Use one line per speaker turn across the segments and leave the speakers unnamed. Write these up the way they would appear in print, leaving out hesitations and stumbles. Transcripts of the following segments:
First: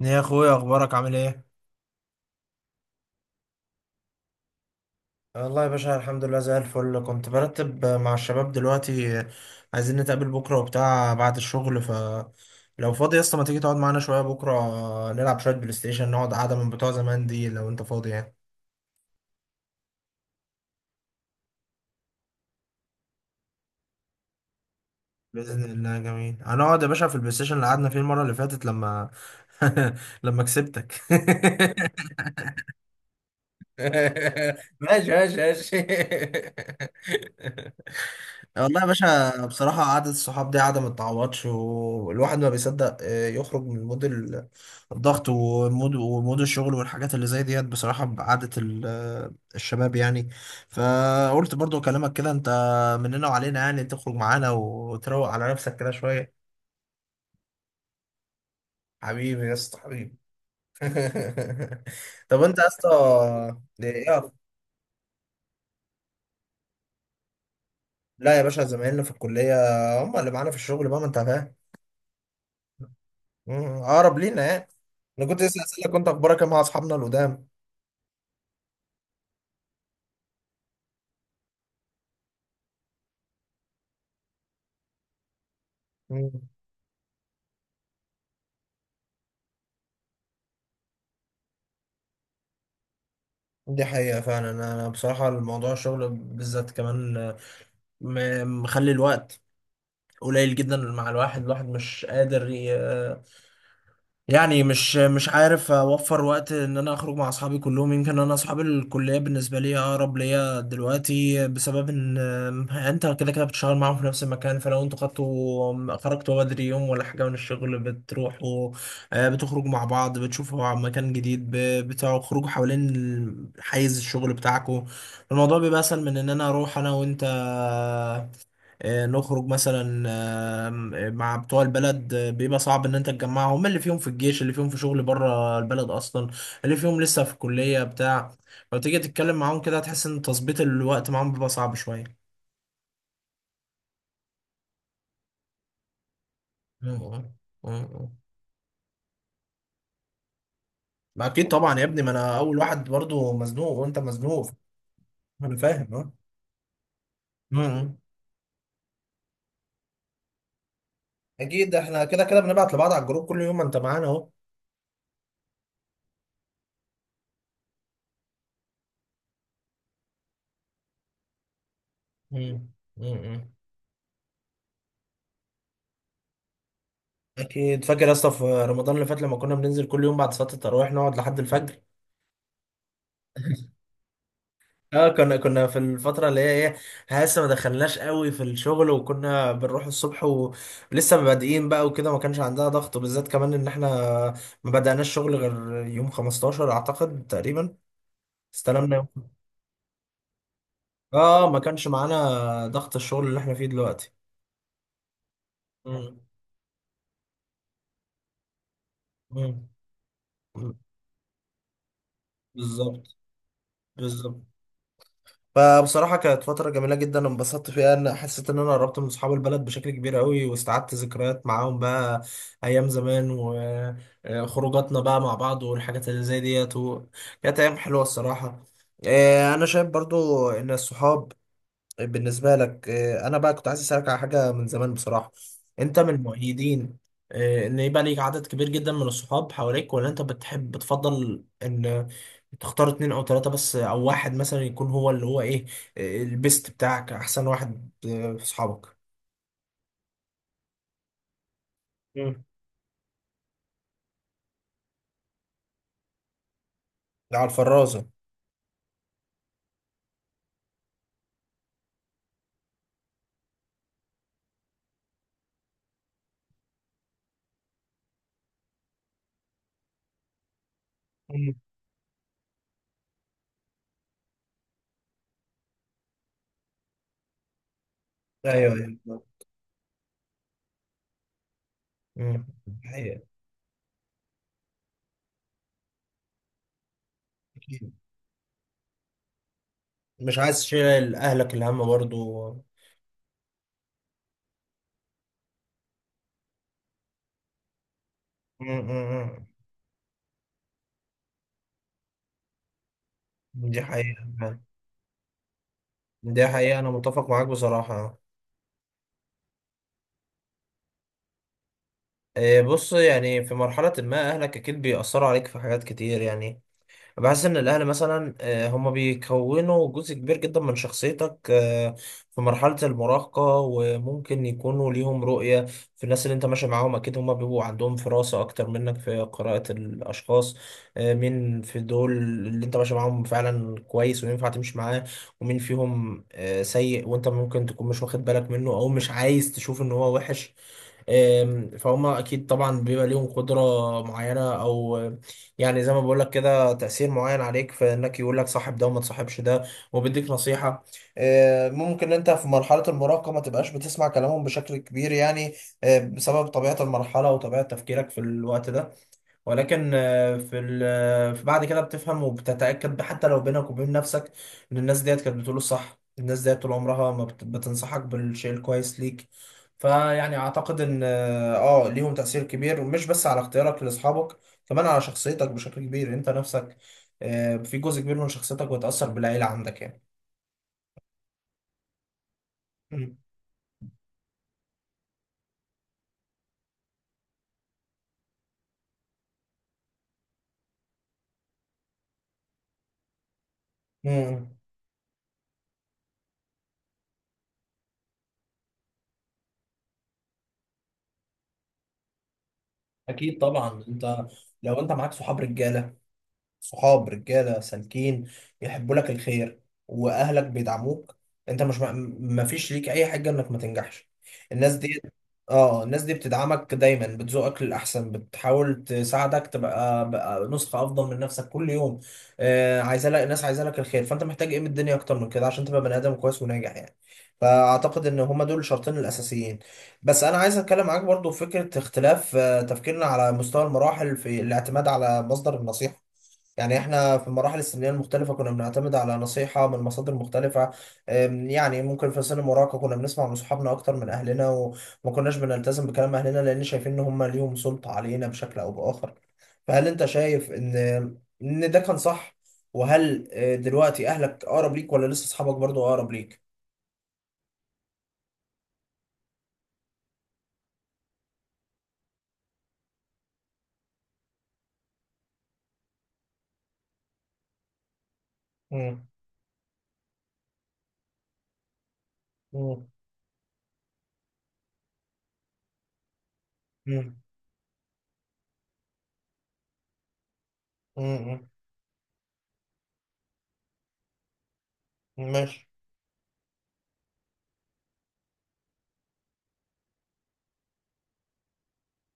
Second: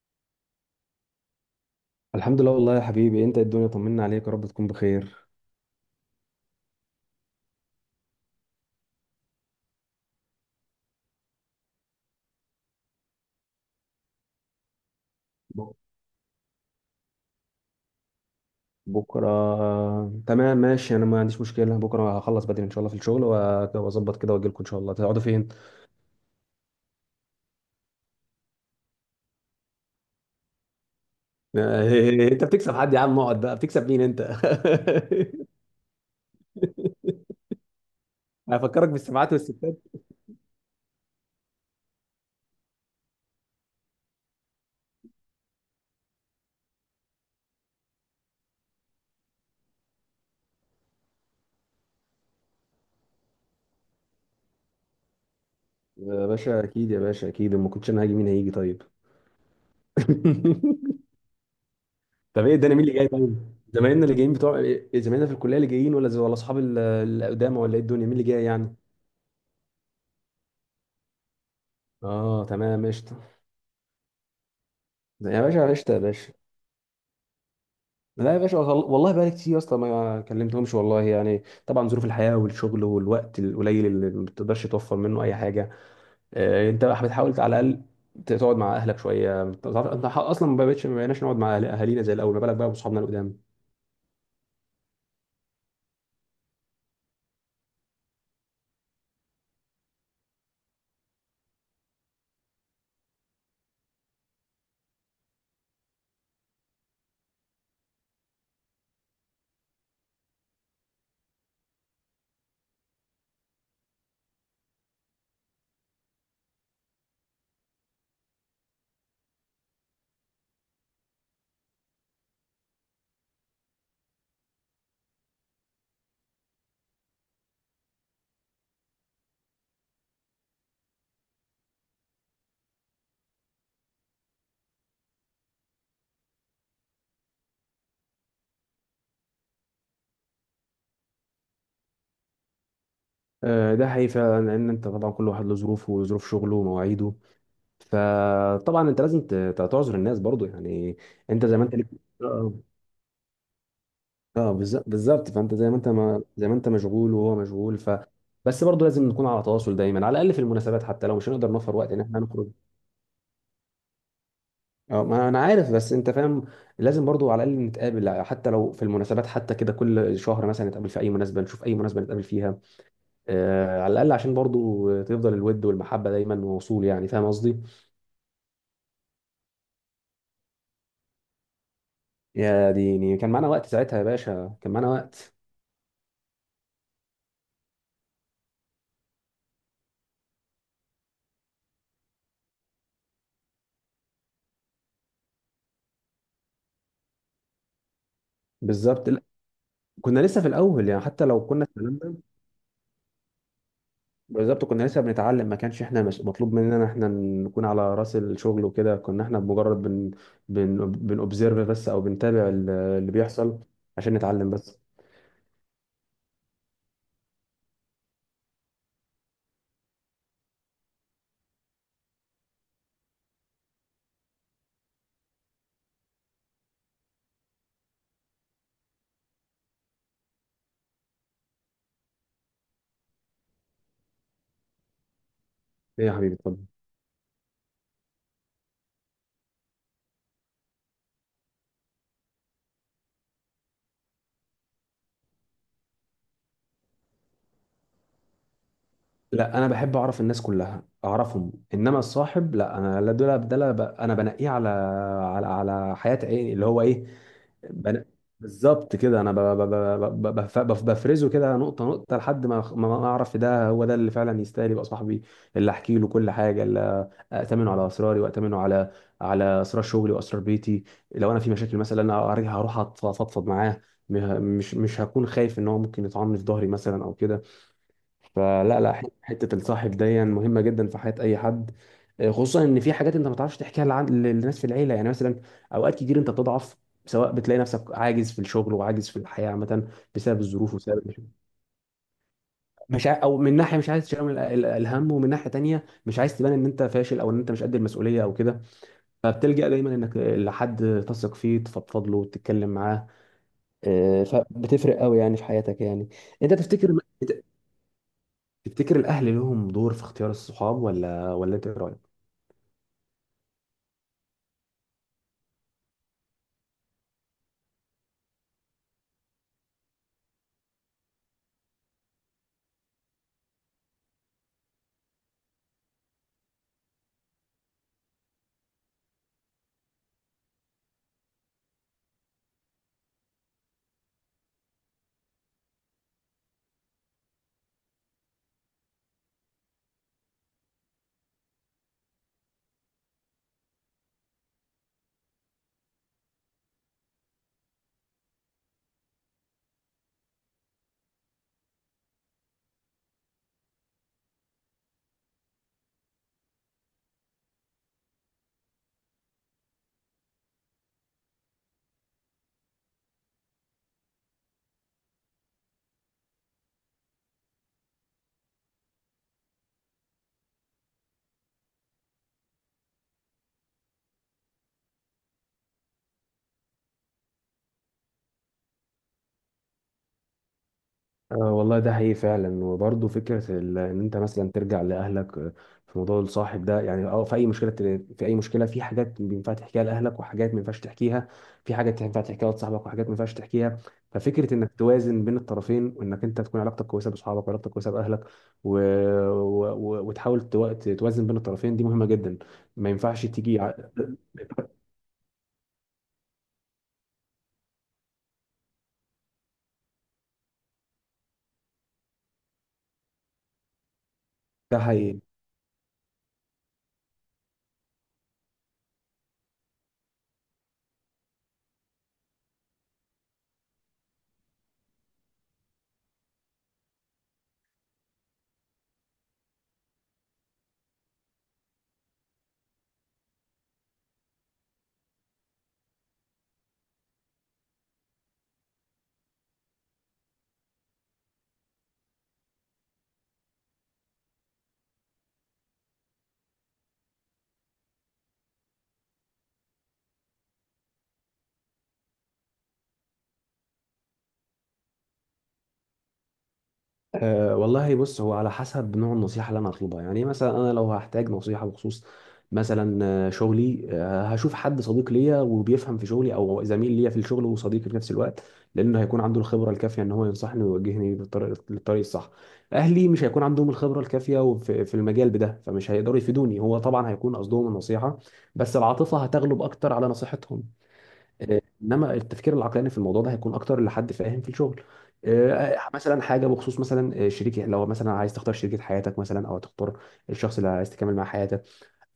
يا اخويا اخبارك عامل ايه؟
الحمد لله والله يا حبيبي. انت إيه الدنيا؟ طمنا عليك يا رب تكون بخير.
والله يا باشا الحمد لله زي الفل. كنت برتب مع الشباب دلوقتي، عايزين نتقابل بكرة وبتاع بعد الشغل، ف لو فاضي يا اسطى ما تيجي تقعد معانا شوية بكرة؟ نلعب شوية بلاي
ب-
ستيشن، نقعد قعدة من بتوع زمان دي لو انت فاضي يعني.
بكره تمام ماشي. انا ما عنديش مشكله، بكره هخلص بدري ان شاء الله في الشغل واظبط كده واجي لكم ان شاء الله. تقعدوا فين؟
باذن الله جميل، هنقعد يا باشا في البلاي ستيشن اللي قعدنا فيه المره اللي فاتت لما لما كسبتك.
انت بتكسب حد يا عم؟ اقعد بقى، بتكسب مين انت؟
ماشي ماشي ماشي. والله يا
هفكرك بالسبعات
باشا
والستات.
بصراحة قعدة الصحاب دي قعدة ما تتعوضش، والواحد ما بيصدق يخرج من مود الضغط ومود الشغل والحاجات اللي زي ديت بصراحة بقعدة الشباب يعني. فقلت برضو أكلمك كده، أنت مننا وعلينا يعني، تخرج معانا وتروق على نفسك كده
يا
شوية.
باشا اكيد، يا باشا اكيد، ما كنتش انا هاجي. مين هيجي طيب؟
حبيبي يا اسطى حبيبي. طب
طب ايه
أنت يا
الدنيا، مين
اسطى
اللي جاي طيب؟ زمايلنا اللي
إيه-
جايين بتوع إيه، زمايلنا في الكليه اللي جايين ولا اصحاب القدامى ولا ايه الدنيا، مين اللي
لا يا
جاي
باشا،
يعني؟
زمايلنا في الكلية هم اللي معانا في الشغل بقى، ما أنت فاهم.
اه تمام قشطه،
مم، اقرب لينا يعني. انا
يا
كنت لسه
باشا
اسالك
قشطه يا
كنت
باشا.
اخبارك إيه مع اصحابنا القدام.
لا يا باشا، وصل... والله بقالي كتير يا اسطى ما كلمتهمش والله، يعني طبعا ظروف الحياه والشغل والوقت القليل اللي ما بتقدرش توفر منه اي حاجه.
مم.
انت بقى بتحاول على الاقل تقعد مع اهلك شويه. انت اصلا ما بقيناش نقعد مع اهالينا زي الاول، ما بالك بقى بصحابنا القدام.
دي حقيقة فعلا، أنا بصراحة الموضوع الشغل بالذات كمان مخلي الوقت قليل جدا، مع الواحد مش قادر يعني، مش عارف اوفر وقت ان انا اخرج مع اصحابي كلهم. يمكن انا اصحاب الكليه بالنسبه لي اقرب ليا دلوقتي بسبب ان انت كده كده بتشتغل معاهم في نفس المكان، فلو انتوا خدتوا خرجتوا بدري يوم ولا حاجه من الشغل بتروحوا بتخرجوا مع بعض، بتشوفوا عن مكان جديد، بتخرجوا حوالين حيز الشغل بتاعكم. الموضوع بيبقى اسهل من ان انا اروح انا وانت نخرج مثلا آم، آه، مع بتوع البلد. بيبقى صعب ان انت تجمعهم، اللي فيهم في الجيش، اللي فيهم في شغل بره البلد اصلا، اللي فيهم لسه في الكلية بتاع، لو تيجي تتكلم معاهم كده هتحس ان تظبيط الوقت معاهم بيبقى صعب شوية.
ده حقيقي فعلا، لان انت طبعا كل واحد له ظروفه وظروف شغله ومواعيده.
مم. مم.
فطبعا انت لازم تعذر الناس برضو يعني.
ما
انت
اكيد
زي ما انت
طبعا يا
ليك.
ابني، ما انا
آه.
اول واحد برضو مزنوق وانت مزنوق.
اه بالظبط، فانت
انا
زي ما انت،
فاهم، اه.
ما زي ما انت مشغول وهو مشغول ف
مم.
بس برضه لازم نكون على تواصل دايما، على الاقل في المناسبات، حتى لو مش هنقدر
اكيد
نوفر وقت ان
احنا
احنا
كده كده
نخرج.
بنبعت لبعض على الجروب كل يوم، ما انت معانا اهو.
اه ما انا عارف، بس انت فاهم لازم برضه على الاقل نتقابل، حتى لو في المناسبات، حتى كده كل شهر مثلا نتقابل في اي مناسبه، نشوف اي مناسبه نتقابل فيها.
مم. مم.
آه على الاقل عشان برضه تفضل الود والمحبه دايما موصول، يعني فاهم قصدي.
اكيد فاكر يا اسطى في رمضان اللي فات لما كنا بننزل كل يوم بعد صلاة التراويح نقعد لحد الفجر؟
يا ديني كان معانا وقت ساعتها يا باشا، كان معانا
اه،
وقت.
كنا في الفترة اللي هي ايه، إحنا لسه ما دخلناش قوي في الشغل وكنا بنروح الصبح ولسه مبادئين بقى وكده، ما كانش عندها ضغط بالذات كمان ان احنا ما بدأناش شغل غير يوم 15 اعتقد تقريبا، استلمنا يوم.
بالظبط لا، كنا لسه في الاول يعني حتى لو
اه ما
كنا
كانش
اتكلمنا.
معانا ضغط الشغل اللي احنا فيه دلوقتي.
بالظبط كنا لسه بنتعلم، ما كانش احنا
مم.
مش مطلوب مننا احنا نكون على راس الشغل وكده، كنا احنا
مم.
بمجرد بن بن بنوبزرف بس او بنتابع
بالظبط.
اللي بيحصل عشان
بالظبط.
نتعلم بس.
فبصراحة كانت فترة جميلة جدا، انبسطت فيها ان حسيت ان انا قربت من اصحاب البلد بشكل كبير قوي، واستعدت ذكريات معاهم بقى ايام زمان، وخروجاتنا بقى مع بعض والحاجات اللي زي ديت كانت ايام حلوة الصراحة. انا شايف برضو ان الصحاب، طيب بالنسبة لك أنا بقى كنت عايز أسألك على حاجة من زمان بصراحة. أنت
ايه يا
من
حبيبي اتفضل.
مؤيدين إن يبقى ليك عدد كبير جدا من الصحاب حواليك، ولا أنت بتحب بتفضل إن تختار اتنين أو تلاتة بس أو واحد مثلا يكون هو اللي هو إيه البيست بتاعك، أحسن واحد في صحابك؟
لا انا بحب اعرف الناس كلها اعرفهم، انما
مم. اللي
الصاحب لا، انا لا دول ده لا، انا بنقيه على على حياة ايه اللي هو ايه.
على
بن...
الفرازة.
بالظبط كده، انا بفرزه كده نقطه نقطه لحد ما اعرف ده هو ده اللي فعلا يستاهل يبقى صاحبي، اللي احكي له كل حاجه، أأتمنه على أسراري وأأتمنه على على أسرار شغلي وأسرار بيتي. لو أنا في
مم.
مشاكل مثلا هروح أفضفض معاه. مش هكون خايف إن هو ممكن يطعني في ظهري مثلا أو كده.
ايوه
فلا لا ح-
ايوه.
حتة الصاحب دي مهمة جدا في حياة أي حد.
مم.
خصوصا إن في حاجات
حقيقة.
أنت ما تعرفش تحكيها للناس في العيلة يعني. مثلا أوقات كتير أنت بتضعف، سواء بتلاقي نفسك
أكيد.
عاجز في الشغل وعاجز في الحياة عامة
مش
بسبب
عايز
الظروف
تشيل
وبسبب
أهلك الهم برضو.
مش ع- او من ناحيه مش عايز تشيل الهم، ومن ناحيه تانية مش عايز تبان ان انت فاشل او ان انت مش قد المسؤوليه او كده.
مم. مم.
فبتلجأ دايما انك لحد تثق فيه تفضفض له وتتكلم معاه.
مم. دي
آه،
حقيقة.
فبتفرق قوي يعني في حياتك يعني.
دي
انت
حقيقة، أنا
تفتكر،
متفق
انت
معاك بصراحة.
تفتكر الاهل لهم دور في اختيار الصحاب ولا انت إيه رايك؟
بص، يعني في مرحلة ما أهلك أكيد بيأثروا عليك في حاجات كتير يعني. بحس إن الأهل مثلا هما بيكونوا جزء كبير جدا من شخصيتك في مرحلة المراهقة، وممكن يكونوا ليهم رؤية في الناس اللي أنت ماشي معاهم. أكيد هما بيبقوا عندهم فراسة أكتر منك في قراءة الأشخاص، مين في دول اللي أنت ماشي معاهم فعلا كويس وينفع تمشي معاه، ومين فيهم سيء وأنت ممكن تكون مش واخد بالك منه أو مش عايز تشوف إن هو وحش. فهم اكيد طبعا بيبقى ليهم قدره معينه او يعني زي ما بقول لك كده تاثير معين عليك، في انك يقول لك صاحب ده وما تصاحبش ده، وبيديك نصيحه. ممكن انت في مرحله المراهقه ما تبقاش بتسمع كلامهم بشكل كبير يعني، بسبب طبيعه المرحله وطبيعه تفكيرك في الوقت ده. ولكن آه، في ال- آه، في بعد كده بتفهم وبتتأكد حتى لو بينك وبين نفسك ان الناس ديت كانت بتقول الصح، الناس ديت طول عمرها ما بت- بتنصحك بالشيء الكويس ليك. فيعني اعتقد ان ليهم تأثير كبير، ومش بس على اختيارك لاصحابك، كمان على شخصيتك بشكل كبير انت نفسك. في جزء كبير من شخصيتك بيتأثر بالعيلة عندك يعني.
آه والله ده حقيقي فعلا. وبرضه
مم.
فكرة إن أنت مثلا ترجع لأهلك، آه، في موضوع الصاحب ده، يعني أه في أي مشكلة، في أي مشكلة، في حاجات ينفع تحكيها لأهلك وحاجات ما ينفعش تحكيها، في حاجات ينفع تحكيها لصاحبك وحاجات ما ينفعش تحكيها. ففكرة
مم.
إنك توازن بين الطرفين، وإنك أنت تكون علاقتك كويسة بأصحابك وعلاقتك كويسة بأهلك، و... و... وتحاول توازن بين الطرفين، دي مهمة جدا. ما ينفعش
اكيد
تيجي
طبعا. انت لو انت معاك صحاب رجالة، صحاب رجاله سالكين يحبوا لك الخير، واهلك بيدعموك، انت مش، ما فيش ليك اي حاجه انك ما تنجحش. الناس
ده
دي،
هي...
اه الناس دي بتدعمك دايما، بتزوقك للاحسن، بتحاول تساعدك تبقى بقى نسخه افضل من نفسك كل يوم. آه عايزه لك، الناس عايزه لك الخير، فانت محتاج ايه من الدنيا اكتر من كده عشان تبقى بني ادم كويس وناجح يعني. فاعتقد ان هما دول الشرطين الاساسيين. بس انا عايز اتكلم معاك برضو في فكره اختلاف تفكيرنا على مستوى المراحل في الاعتماد على مصدر النصيحه. يعني احنا في المراحل السنية المختلفة كنا بنعتمد على نصيحة من مصادر مختلفة. يعني ممكن في سن المراهقة كنا بنسمع من صحابنا أكتر من أهلنا، وما كناش بنلتزم بكلام أهلنا لأن شايفين إن هم ليهم سلطة علينا بشكل أو بآخر. فهل أنت شايف إن ده كان صح؟ وهل دلوقتي أهلك أقرب ليك ولا لسه أصحابك برضو أقرب ليك؟
أه والله بص، هو على حسب نوع النصيحة اللي أنا هطلبها يعني. إيه مثلا أنا لو هحتاج نصيحة بخصوص مثلا آه، شغلي، آه، هشوف حد صديق ليا وبيفهم في شغلي أو زميل ليا في الشغل وصديقي في نفس الوقت، لأنه
مم.
هيكون عنده الخبرة الكافية إن هو ينصحني ويوجهني بالطريق للطريق الصح.
مم.
أهلي مش هيكون عندهم الخبرة الكافية في المجال بده، فمش هيقدروا يفيدوني. هو طبعا
مم.
هيكون قصدهم النصيحة، بس العاطفة هتغلب أكتر على نصيحتهم.
مم. مم.
آه، انما التفكير العقلاني في الموضوع ده هيكون اكتر لحد فاهم في الشغل.
ماشي.
آه، مثلا حاجه بخصوص مثلا آه، شريك، لو مثلا عايز تختار شريكه حياتك مثلا او تختار الشخص اللي عايز تكمل معاه حياتك،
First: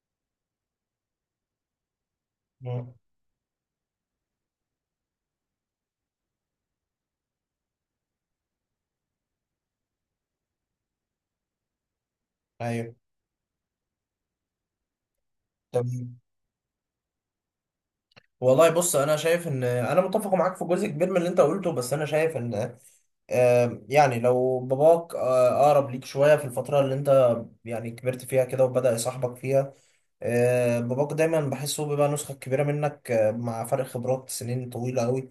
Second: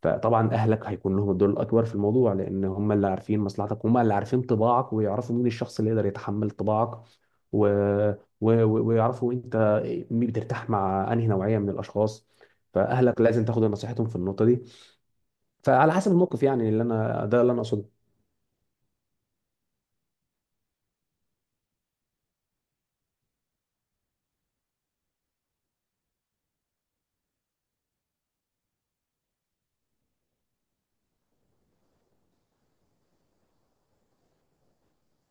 فطبعا اهلك هيكون لهم الدور الاكبر في الموضوع، لان هم
مم.
اللي عارفين مصلحتك، هم اللي عارفين طباعك، ويعرفوا مين الشخص اللي يقدر يتحمل طباعك، و... و... ويعرفوا انت بترتاح مع انهي نوعيه من الاشخاص.
أيوه.
فاهلك لازم تاخد نصيحتهم في النقطه دي. فعلى حسب
تمام.
الموقف يعني، اللي انا ده اللي انا اقصده.
والله بص، انا شايف ان انا متفق معاك في جزء كبير من اللي انت قلته، بس انا شايف ان يعني لو باباك اقرب ليك شويه في الفتره اللي انت يعني كبرت فيها كده وبدأ يصاحبك فيها، باباك دايما بحسه بيبقى نسخه كبيره منك مع فرق خبرات سنين طويله قوي،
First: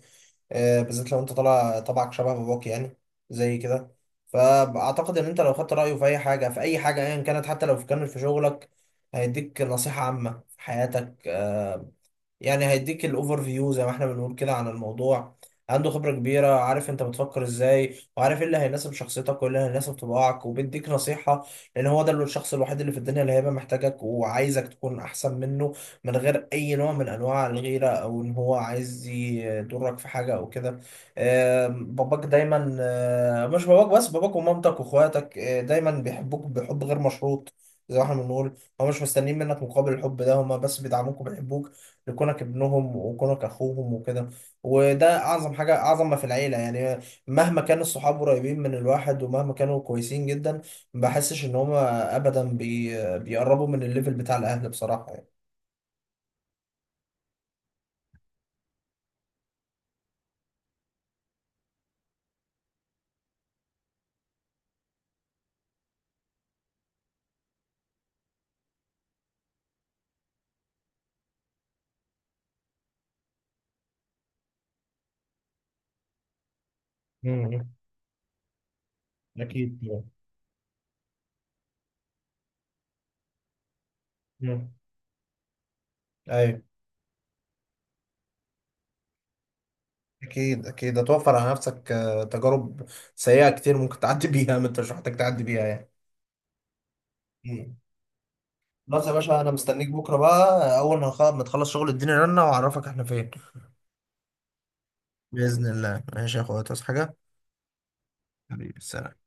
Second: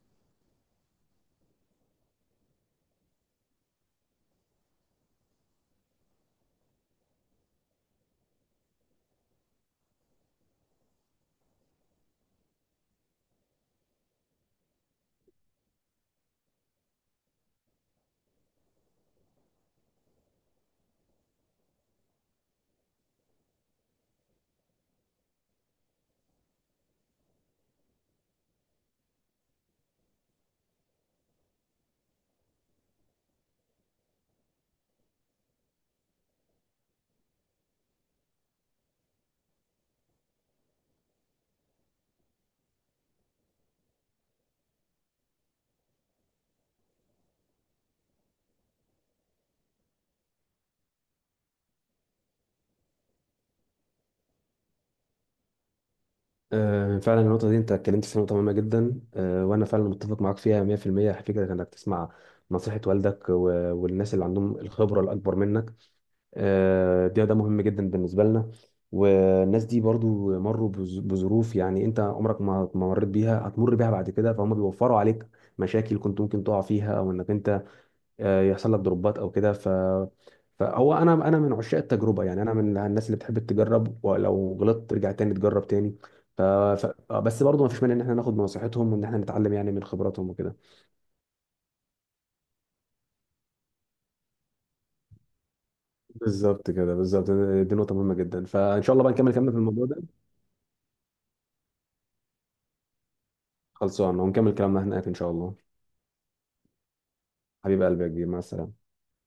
بالذات لو انت طالع طبعك شبه باباك يعني، زي كده. فاعتقد ان انت لو خدت رايه في اي حاجه، ايا كانت حتى لو كانت في شغلك، هيديك نصيحه عامه في حياتك. يعني هيديك الاوفر فيو زي ما احنا بنقول كده عن الموضوع، عنده خبرة كبيرة، عارف انت بتفكر ازاي وعارف ايه اللي هيناسب شخصيتك وايه اللي هيناسب طباعك، وبيديك نصيحة، لان هو ده الشخص الوحيد اللي في الدنيا اللي هيبقى محتاجك وعايزك تكون احسن منه، من غير اي نوع من انواع الغيرة او ان هو عايز يضرك في حاجة او كده. باباك دايما مش باباك بس، باباك ومامتك واخواتك دايما بيحبوك بحب غير مشروط زي ما احنا بنقول، هو مش مستنيين منك مقابل الحب ده، هما بس بيدعموك وبيحبوك لكونك ابنهم وكونك اخوهم وكده. وده اعظم حاجه، اعظم ما في العيله يعني. مهما كان الصحاب قريبين من الواحد، ومهما كانوا كويسين جدا، ما بحسش ان هما ابدا بيقربوا من الليفل بتاع الاهل بصراحه يعني.
آه، فعلا النقطة دي أنت اتكلمت في نقطة مهمة جدا. آه، وأنا فعلا متفق معاك فيها 100% فكرة إنك تسمع نصيحة والدك والناس اللي عندهم الخبرة الأكبر منك. آه، ده ده مهم جدا بالنسبة لنا. والناس دي برضو مروا بظروف، يعني أنت عمرك ما مريت بيها هتمر بيها بعد كده، فهم بيوفروا عليك مشاكل كنت ممكن تقع فيها، أو إنك أنت
مم.
آه، يحصل لك دروبات او كده ف
اكيد طبعا.
فهو انا من عشاق التجربه يعني، انا من الناس اللي بتحب تجرب ولو
مم.
غلطت ترجع تاني تجرب تاني. ف...
ايوه.
ف... آه، بس برضه ما فيش مانع ان احنا ناخد بنصيحتهم وان احنا نتعلم يعني من خبراتهم وكده.
اكيد اكيد هتوفر على نفسك تجارب سيئه كتير ممكن تعدي بيها، ما انت مش محتاج تعدي بيها يعني.
بالظبط كده، بالظبط.
مم.
دي نقطه مهمه جدا، فان شاء الله
خلاص يا
بقى نكمل
باشا، انا
كلامنا في الموضوع
مستنيك
ده.
بكره بقى اول ما ما تخلص شغل اديني رنه واعرفك احنا فين.
خلصان، ونكمل كلامنا هناك ان شاء الله.
باذن الله ماشي يا اخويا، تصحى حاجه.
حبيب قلبي يا كبير، مع
حبيبي،
السلامه.
السلام.